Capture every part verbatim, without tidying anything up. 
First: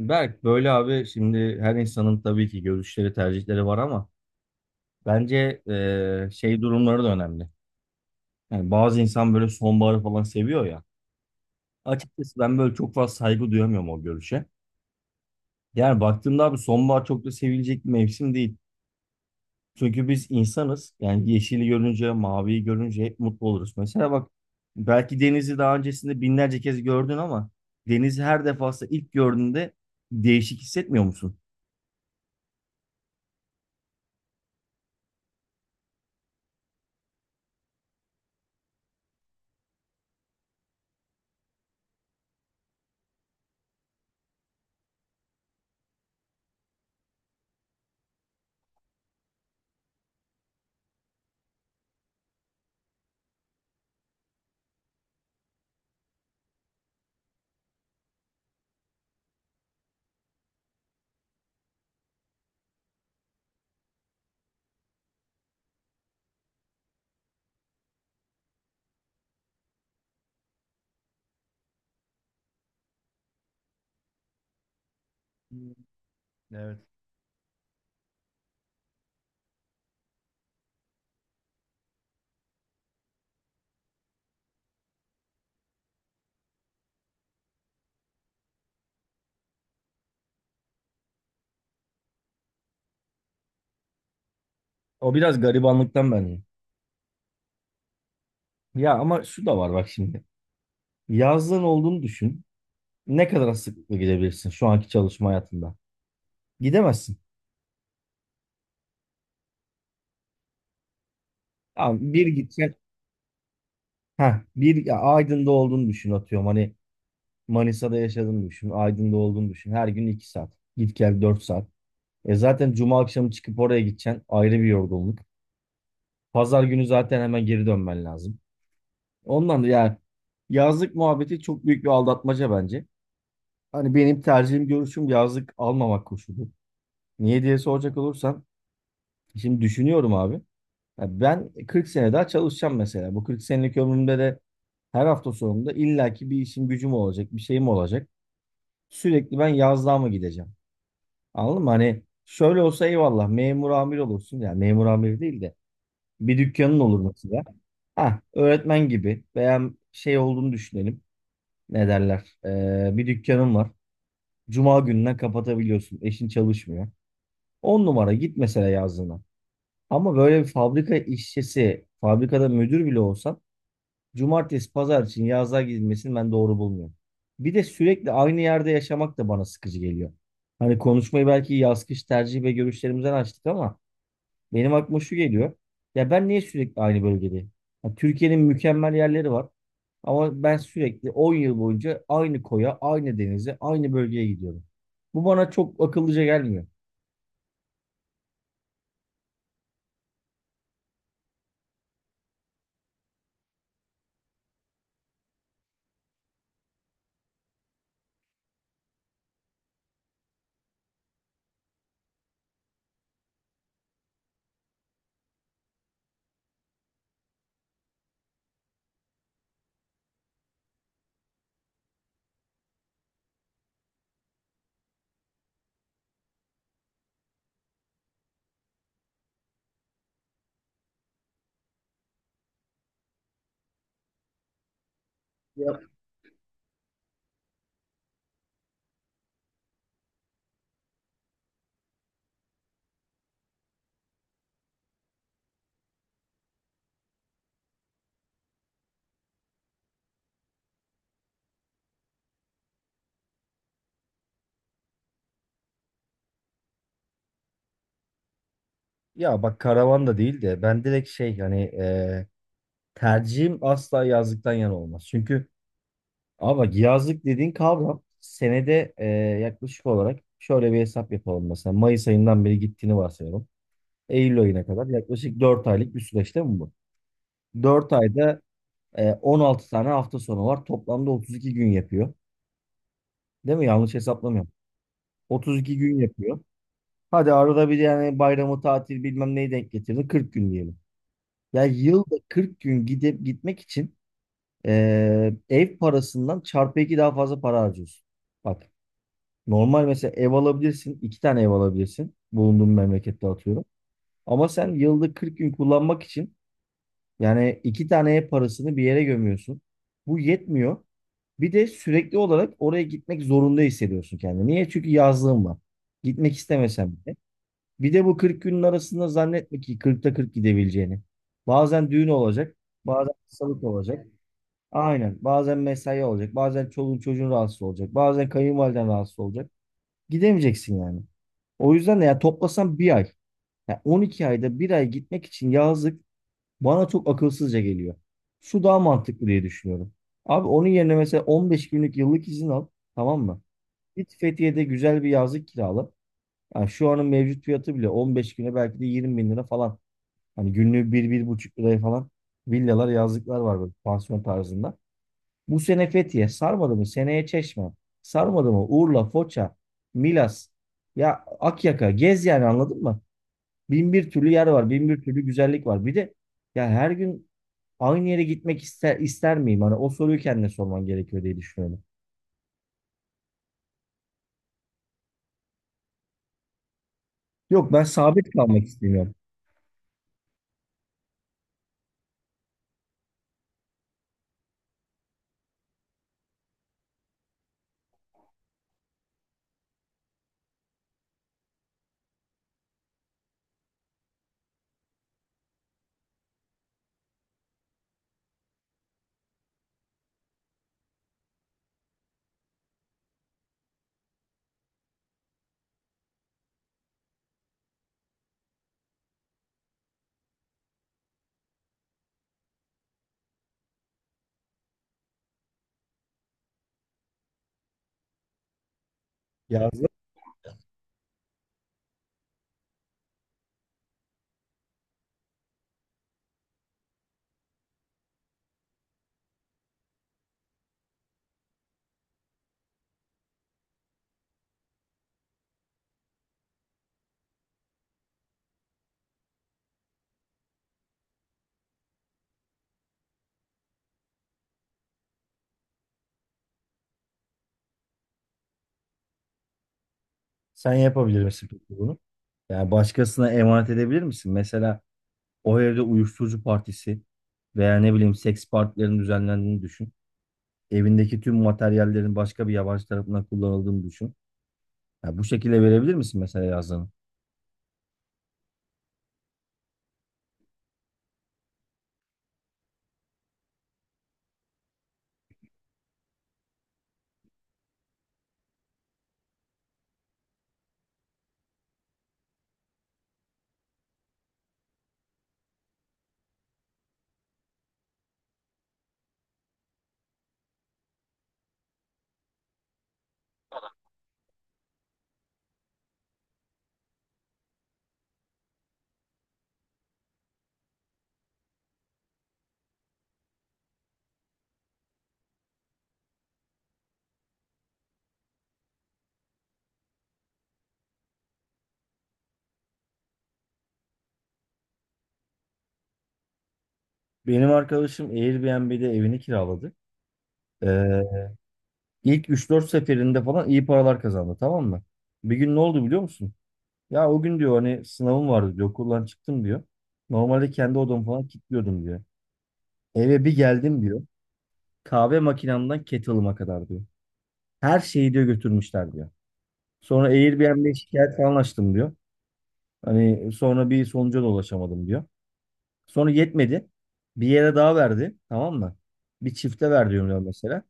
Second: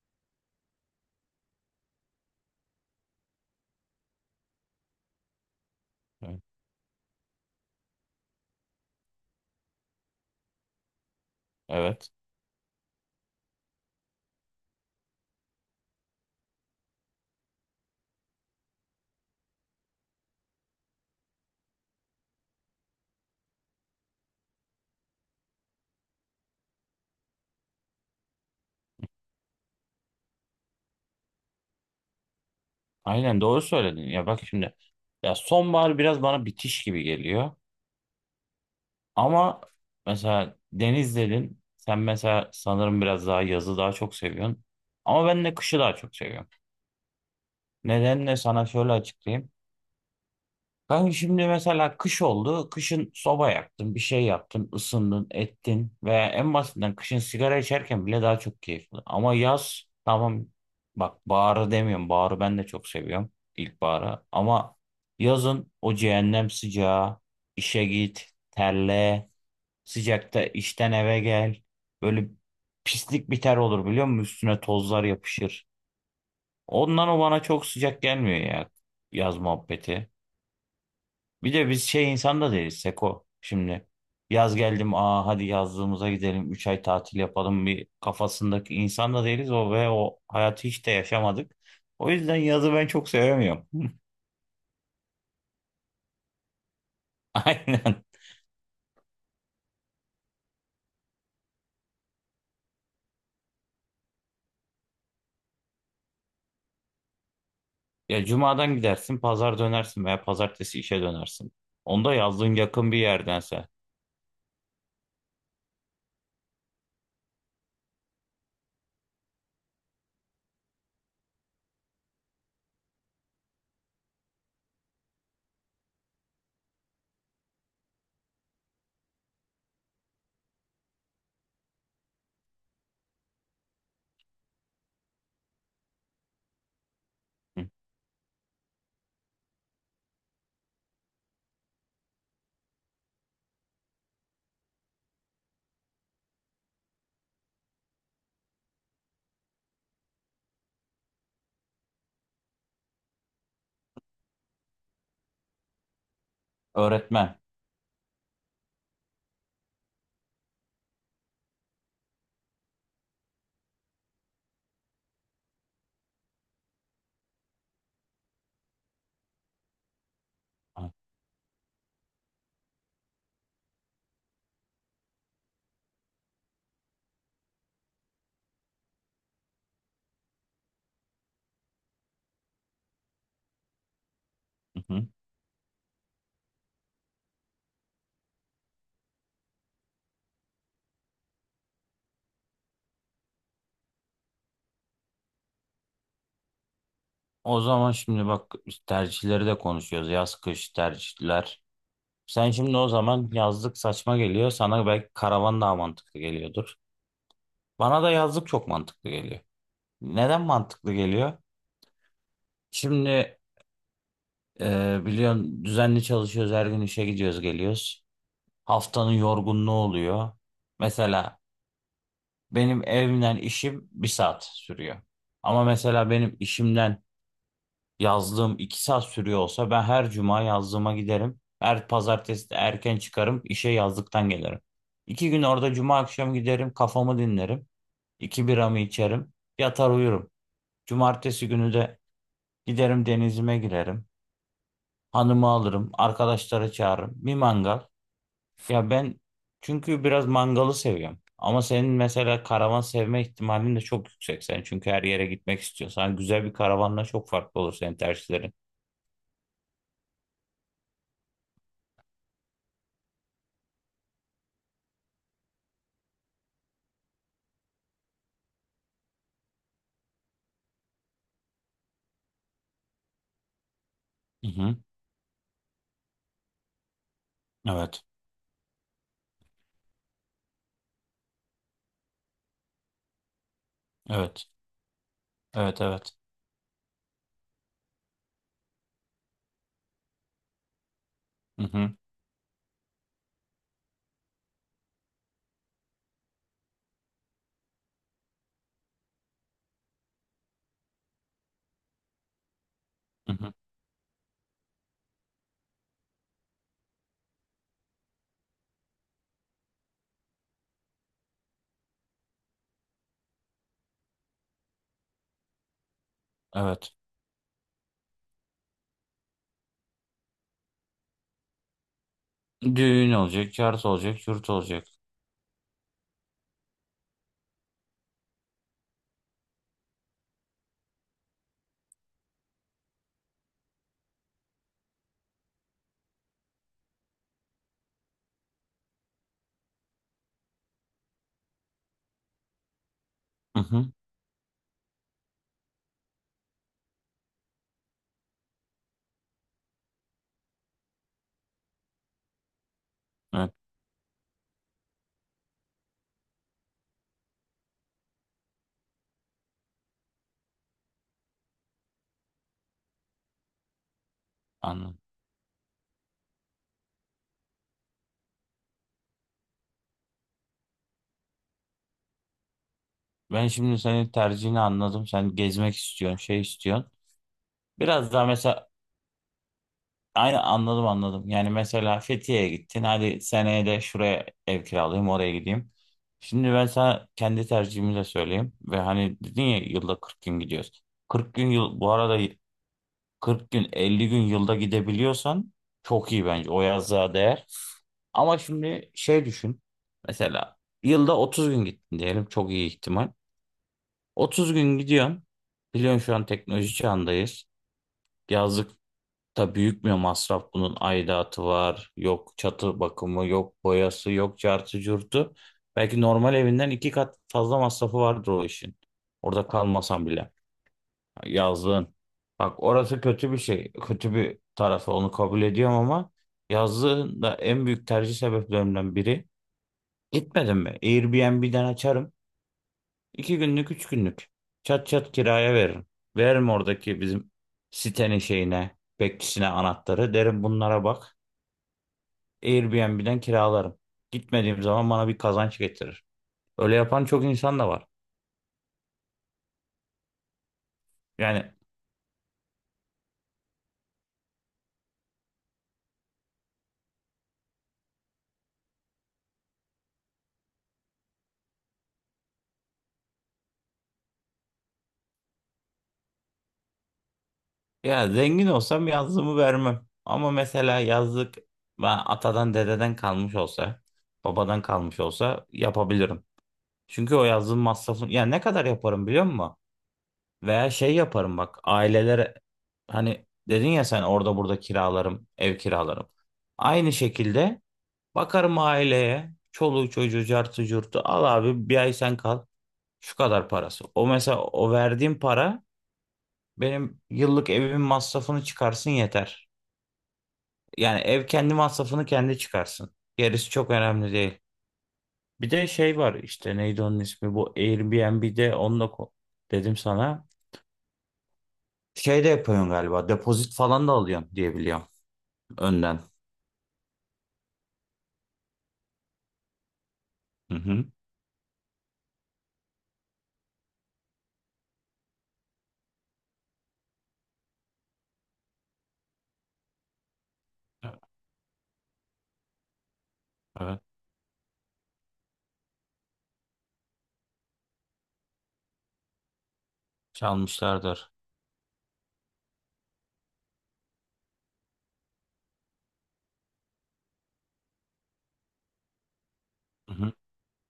Berk böyle abi şimdi her insanın tabii ki görüşleri tercihleri var ama bence eee, Hı, şey durumları da önemli. Yani bazı insan böyle sonbaharı falan seviyor ya. evet. Açıkçası ben böyle çok fazla saygı duyamıyorum o görüşe. Yani baktığımda abi sonbahar çok da sevilecek bir mevsim değil. Çünkü biz insanız. Yani yeşili görünce, maviyi görünce hep mutlu oluruz. Mesela bak, belki denizi daha öncesinde binlerce kez gördün ama denizi her defasında ilk gördüğünde değişik hissetmiyor musun? Aynen doğru söyledin. Ya bak şimdi. Ya sonbahar biraz bana bitiş gibi geliyor. Ama mesela deniz dedin. Sen mesela sanırım biraz daha yazı daha çok seviyorsun. Ama ben de kışı daha çok seviyorum. Nedenle sana şöyle açıklayayım. Kanka şimdi mesela kış oldu. Kışın soba yaktın, bir şey yaptın, ısındın, ettin. Veya en basitinden kışın sigara içerken bile daha çok keyifli. Ama yaz tamam, bak baharı demiyorum. Baharı ben de çok seviyorum. İlkbaharı. Ama yazın o cehennem sıcağı, işe git, terle, sıcakta işten eve gel. Böyle pislik bir ter olur biliyor musun? Üstüne tozlar yapışır. Hmm, evet. Ondan o bana çok sıcak gelmiyor ya, yaz muhabbeti. Bir de biz şey insan da değiliz Seko. Şimdi yaz geldim aa hadi yazlığımıza gidelim üç ay tatil yapalım bir kafasındaki insan da değiliz o ve o hayatı hiç de yaşamadık. O yüzden yazı ben çok sevemiyorum. O biraz garibanlıktan bence. Aynen. Ya ama şu da var, bak şimdi. Yazlığın olduğunu düşün. Ne kadar sıklıkla gidebilirsin şu anki çalışma hayatında? Gidemezsin. Ya cumadan gidersin pazar dönersin veya pazartesi işe dönersin. Tamam, Onda bir yazlığın gitsen, yakın bir yerdense. ha bir, ya Aydın'da olduğunu düşün, atıyorum. Hani Manisa'da yaşadığını düşün. Aydın'da olduğunu düşün. Her gün iki saat. Git gel dört saat. E zaten cuma akşamı çıkıp oraya gideceksin. Ayrı bir yorgunluk. Pazar günü zaten hemen geri dönmen lazım. Ondan da yani yazlık muhabbeti çok büyük bir aldatmaca bence. Hani benim tercihim görüşüm yazlık almamak koşulu. Niye diye Hı. soracak olursan şimdi düşünüyorum abi. Ya ben kırk sene daha çalışacağım mesela. Bu kırk senelik ömrümde de her hafta sonunda illaki bir işim gücüm olacak, bir şeyim olacak. Sürekli ben yazlığa mı gideceğim? Anladın mı? Hani şöyle olsa eyvallah memur amir olursun. Yani memur amir değil de bir dükkanın olur Öğretmen. mesela. Ha, öğretmen gibi veya şey olduğunu düşünelim. Ne derler? Ee, bir dükkanın var. Cuma gününden kapatabiliyorsun. Eşin çalışmıyor. On numara git mesela yazlığına. Ama böyle bir Ha, fabrika işçisi, fabrikada müdür bile olsan cumartesi, pazar için yazlığa gidilmesini ben doğru bulmuyorum. Bir de sürekli aynı yerde yaşamak da bana sıkıcı geliyor. Hani konuşmayı belki yaz kış tercih ve görüşlerimizden açtık ama benim hı aklıma hı. şu geliyor. Ya ben niye sürekli aynı bölgedeyim? Ya Türkiye'nin mükemmel yerleri var ama ben sürekli on yıl boyunca aynı koya, aynı denize, aynı bölgeye gidiyorum. Bu bana çok akıllıca gelmiyor. O zaman şimdi bak biz tercihleri de konuşuyoruz. Yaz kış tercihler. Sen şimdi o zaman yazlık saçma geliyor. Sana belki karavan daha mantıklı geliyordur. Bana da yazlık çok mantıklı geliyor. Neden mantıklı geliyor? Şimdi e, biliyorsun düzenli çalışıyoruz. Her gün işe gidiyoruz geliyoruz. Haftanın yorgunluğu oluyor. Mesela benim evimden işim bir saat sürüyor. Ama mesela benim işimden yazdığım iki saat sürüyor olsa ben her cuma yazdığıma giderim. Her pazartesi de erken çıkarım işe yazdıktan gelirim. İki gün orada Ya, cuma akşam giderim kafamı dinlerim. İki biramı içerim yatar uyurum. Cumartesi günü de giderim denizime girerim. Hanımı alırım arkadaşları çağırırım bir mangal. Ya ben çünkü biraz mangalı seviyorum. Ama senin mesela karavan sevme ihtimalin de çok yüksek sen. Çünkü her yere gitmek istiyorsan güzel bir karavanla çok farklı olur senin tercihlerin. ya bak, karavan da değil de ben direkt şey, hani tercihim asla yazlıktan yana olmaz. Çünkü abi bak yazlık dediğin kavram senede e, yaklaşık olarak şöyle bir hesap yapalım mesela. Mayıs ayından beri gittiğini varsayalım. Eylül Hı ayına hı. kadar yaklaşık dört aylık bir süreç değil mi bu? Dört Evet. ayda e, on altı tane hafta sonu var. Toplamda otuz iki gün yapıyor. Değil mi? Yanlış Evet. hesaplamıyorum. otuz iki Evet gün evet. yapıyor. Hadi arada bir yani bayramı, tatil, bilmem neyi denk getirdin. kırk gün diyelim. Hı Ya hı. yılda kırk gün gidip gitmek için Ee, ev parasından çarpı iki daha fazla para harcıyorsun. Bak, normal mesela ev alabilirsin. İki tane ev alabilirsin. Bulunduğun memlekette Hı hı. atıyorum. Ama sen yılda kırk gün kullanmak için yani iki tane ev parasını bir yere gömüyorsun. Bu yetmiyor. Bir de sürekli olarak oraya gitmek zorunda hissediyorsun kendini. Niye? Çünkü yazlığın var. Gitmek Evet. istemesen bile. Bir de bu kırk günün arasında zannetme ki kırkta kırk gidebileceğini. Bazen düğün olacak, bazen Düğün olacak, hastalık yurt olacak. olacak, yurt olacak. Aynen. Bazen mesai olacak. Bazen çoluğun çocuğun rahatsız olacak. Bazen kayınvaliden rahatsız olacak. Gidemeyeceksin yani. O yüzden de ya toplasan bir ay. Ya on iki ayda bir ay gitmek için yazlık bana çok akılsızca geliyor. Şu daha mantıklı diye düşünüyorum. Abi onun yerine mesela on beş günlük yıllık izin al. Tamam mı? Hı hı. Git Fethiye'de güzel bir yazlık kirala. Yani şu anın mevcut fiyatı bile on beş güne belki de yirmi bin lira falan. Hani günlüğü bir buçuk liraya falan villalar, yazlıklar Evet, var böyle pansiyon tarzında. Bu sene Fethiye sarmadı mı? Seneye Çeşme. Sarmadı mı? Urla, Foça, Milas. Ya Akyaka, gez yani, anladın mı? Bin bir türlü yer var. Bin anladım. bir türlü güzellik var. Bir de ya, her gün aynı yere gitmek ister, ister miyim? Hani o soruyu kendine sorman gerekiyor diye düşünüyorum. Ben şimdi senin tercihini anladım. Sen gezmek istiyorsun, şey istiyorsun. Yok ben Biraz daha sabit kalmak mesela istemiyorum. aynı anladım anladım. Yani mesela Fethiye'ye gittin. Hadi seneye de şuraya ev kiralayayım, oraya gideyim. Şimdi ben sana kendi tercihimi de söyleyeyim. Ve hani dedin ya yılda kırk gün gidiyoruz. Kırk gün yıl bu arada, kırk gün elli gün yılda gidebiliyorsan çok iyi bence o yazlığa değer. Ama şimdi şey düşün. Mesela yılda otuz gün gittin diyelim çok iyi ihtimal. otuz gün gidiyorsun. Biliyorsun şu an teknoloji çağındayız. Yazlıkta büyük bir masraf bunun aidatı var. Yok çatı bakımı, yok boyası, yok cartı curtu. Belki normal evinden iki kat fazla masrafı vardır o işin. Orada Yazda kalmasan bile. Yazlığın. Bak orası kötü bir şey. Kötü bir tarafı onu kabul ediyorum ama yazlığın da en büyük tercih sebeplerimden biri. Gitmedim mi? Airbnb'den açarım. İki günlük, üç günlük. Çat çat kiraya veririm. Veririm oradaki bizim sitenin şeyine, bekçisine anahtarı. Derim bunlara bak. Airbnb'den kiralarım. Gitmediğim zaman bana bir kazanç getirir. Öyle yapan çok insan da var. sen yapabilir misin Yani. peki bunu? Yani başkasına emanet edebilir misin? Mesela o evde uyuşturucu partisi veya ne bileyim seks partilerinin düzenlendiğini düşün. Evindeki tüm materyallerin başka bir yabancı tarafından kullanıldığını düşün. Ya bu şekilde verebilir misin mesela yazdığını? Ya zengin olsam yazlığımı vermem. Ama mesela yazlık ben atadan dededen kalmış olsa, babadan kalmış olsa yapabilirim. Çünkü o yazlığın masrafını ya ne kadar yaparım biliyor musun? Veya şey yaparım bak ailelere, hani dedin ya sen orada burada kiralarım, ev kiralarım. Aynı şekilde bakarım aileye, çoluğu çocuğu cartı curtu al abi bir ay sen kal. Şu kadar parası. O mesela o verdiğim para benim yıllık evimin masrafını çıkarsın yeter. Yani ev kendi masrafını kendi çıkarsın. Gerisi çok önemli değil. Bir de şey var işte neydi onun ismi bu Airbnb'de onunla ko- dedim sana. Şey de yapıyorsun galiba depozit falan da alıyorsun diye biliyorum önden. Benim arkadaşım Airbnb'de evini kiraladı. Hı hı. Ee, ilk üç dört seferinde falan iyi paralar kazandı, tamam mı? Bir gün ne oldu biliyor musun? Ya o gün diyor, hani sınavım vardı diyor, okuldan çıktım diyor. Normalde kendi odamı falan kilitliyordum diyor. Eve bir Evet, geldim diyor. Kahve makinamdan kettle'ıma kadar diyor. Her şeyi diyor götürmüşler diyor. Sonra Airbnb'ye çalmışlardır. şikayet falan açtım diyor. Hani sonra bir sonuca da ulaşamadım diyor. Sonra yetmedi. Bir yere daha verdi. Tamam mı? Bir çifte ver Hı hı. diyor mesela.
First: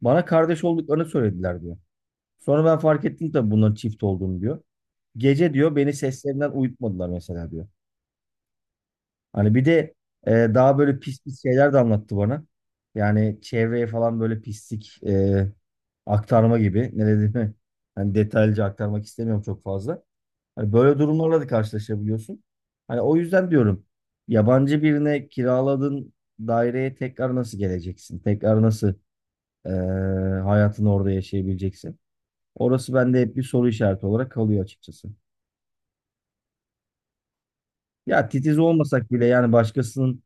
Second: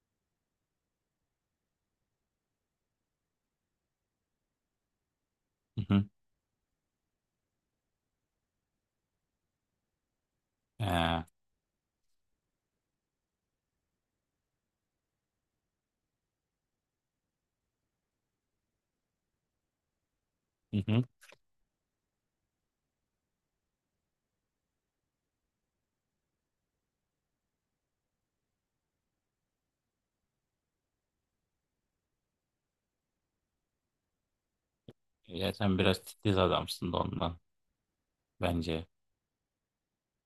Bana kardeş olduklarını söylediler diyor. Sonra ben fark ettim tabii bunların çift olduğunu diyor. Gece diyor beni Hı hı. seslerinden uyutmadılar mesela diyor. Hani bir de e, daha böyle pis Ee, pis şeyler de anlattı bana. Yani çevreye falan böyle pislik e, aktarma gibi. Ne dediğimi hani detaylıca aktarmak istemiyorum çok fazla. Hani hı böyle hı. durumlarla da karşılaşabiliyorsun. Hani o yüzden diyorum, yabancı birine kiraladığın daireye tekrar nasıl geleceksin? Tekrar nasıl e, hayatını orada yaşayabileceksin? Orası bende hep bir soru işareti olarak kalıyor açıkçası. Ya sen biraz titiz adamsın da ondan Ya titiz bence. olmasak bile yani başkasının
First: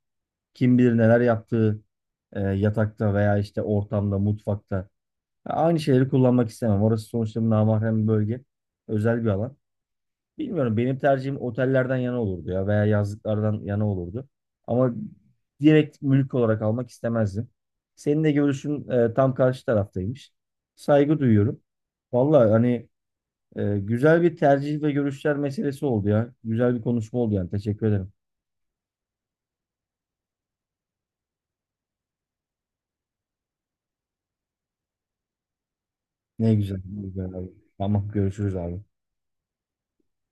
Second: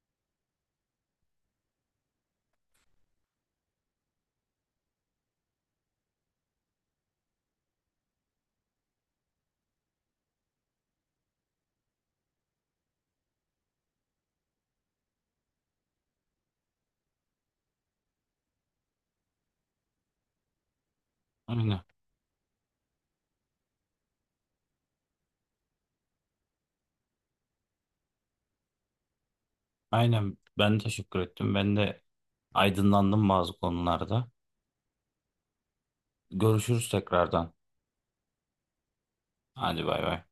kim bilir neler yaptığı e, yatakta veya işte ortamda, mutfakta. Ya aynı şeyleri kullanmak istemem. Orası sonuçta bir namahrem bir bölge. Özel bir alan. Bilmiyorum, benim tercihim otellerden yana olurdu ya veya yazlıklardan yana olurdu. Ama direkt mülk olarak almak istemezdim. Senin de görüşün e, tam karşı taraftaymış. Saygı duyuyorum. Aynen. Vallahi hani e, güzel bir tercih ve görüşler meselesi oldu ya. Güzel bir konuşma oldu yani. Teşekkür ederim. Aynen ben teşekkür ettim. Ben de aydınlandım bazı konularda. Ne güzel. Görüşürüz Ne güzel abi. tekrardan. Tamam görüşürüz abi. Hadi bay bay.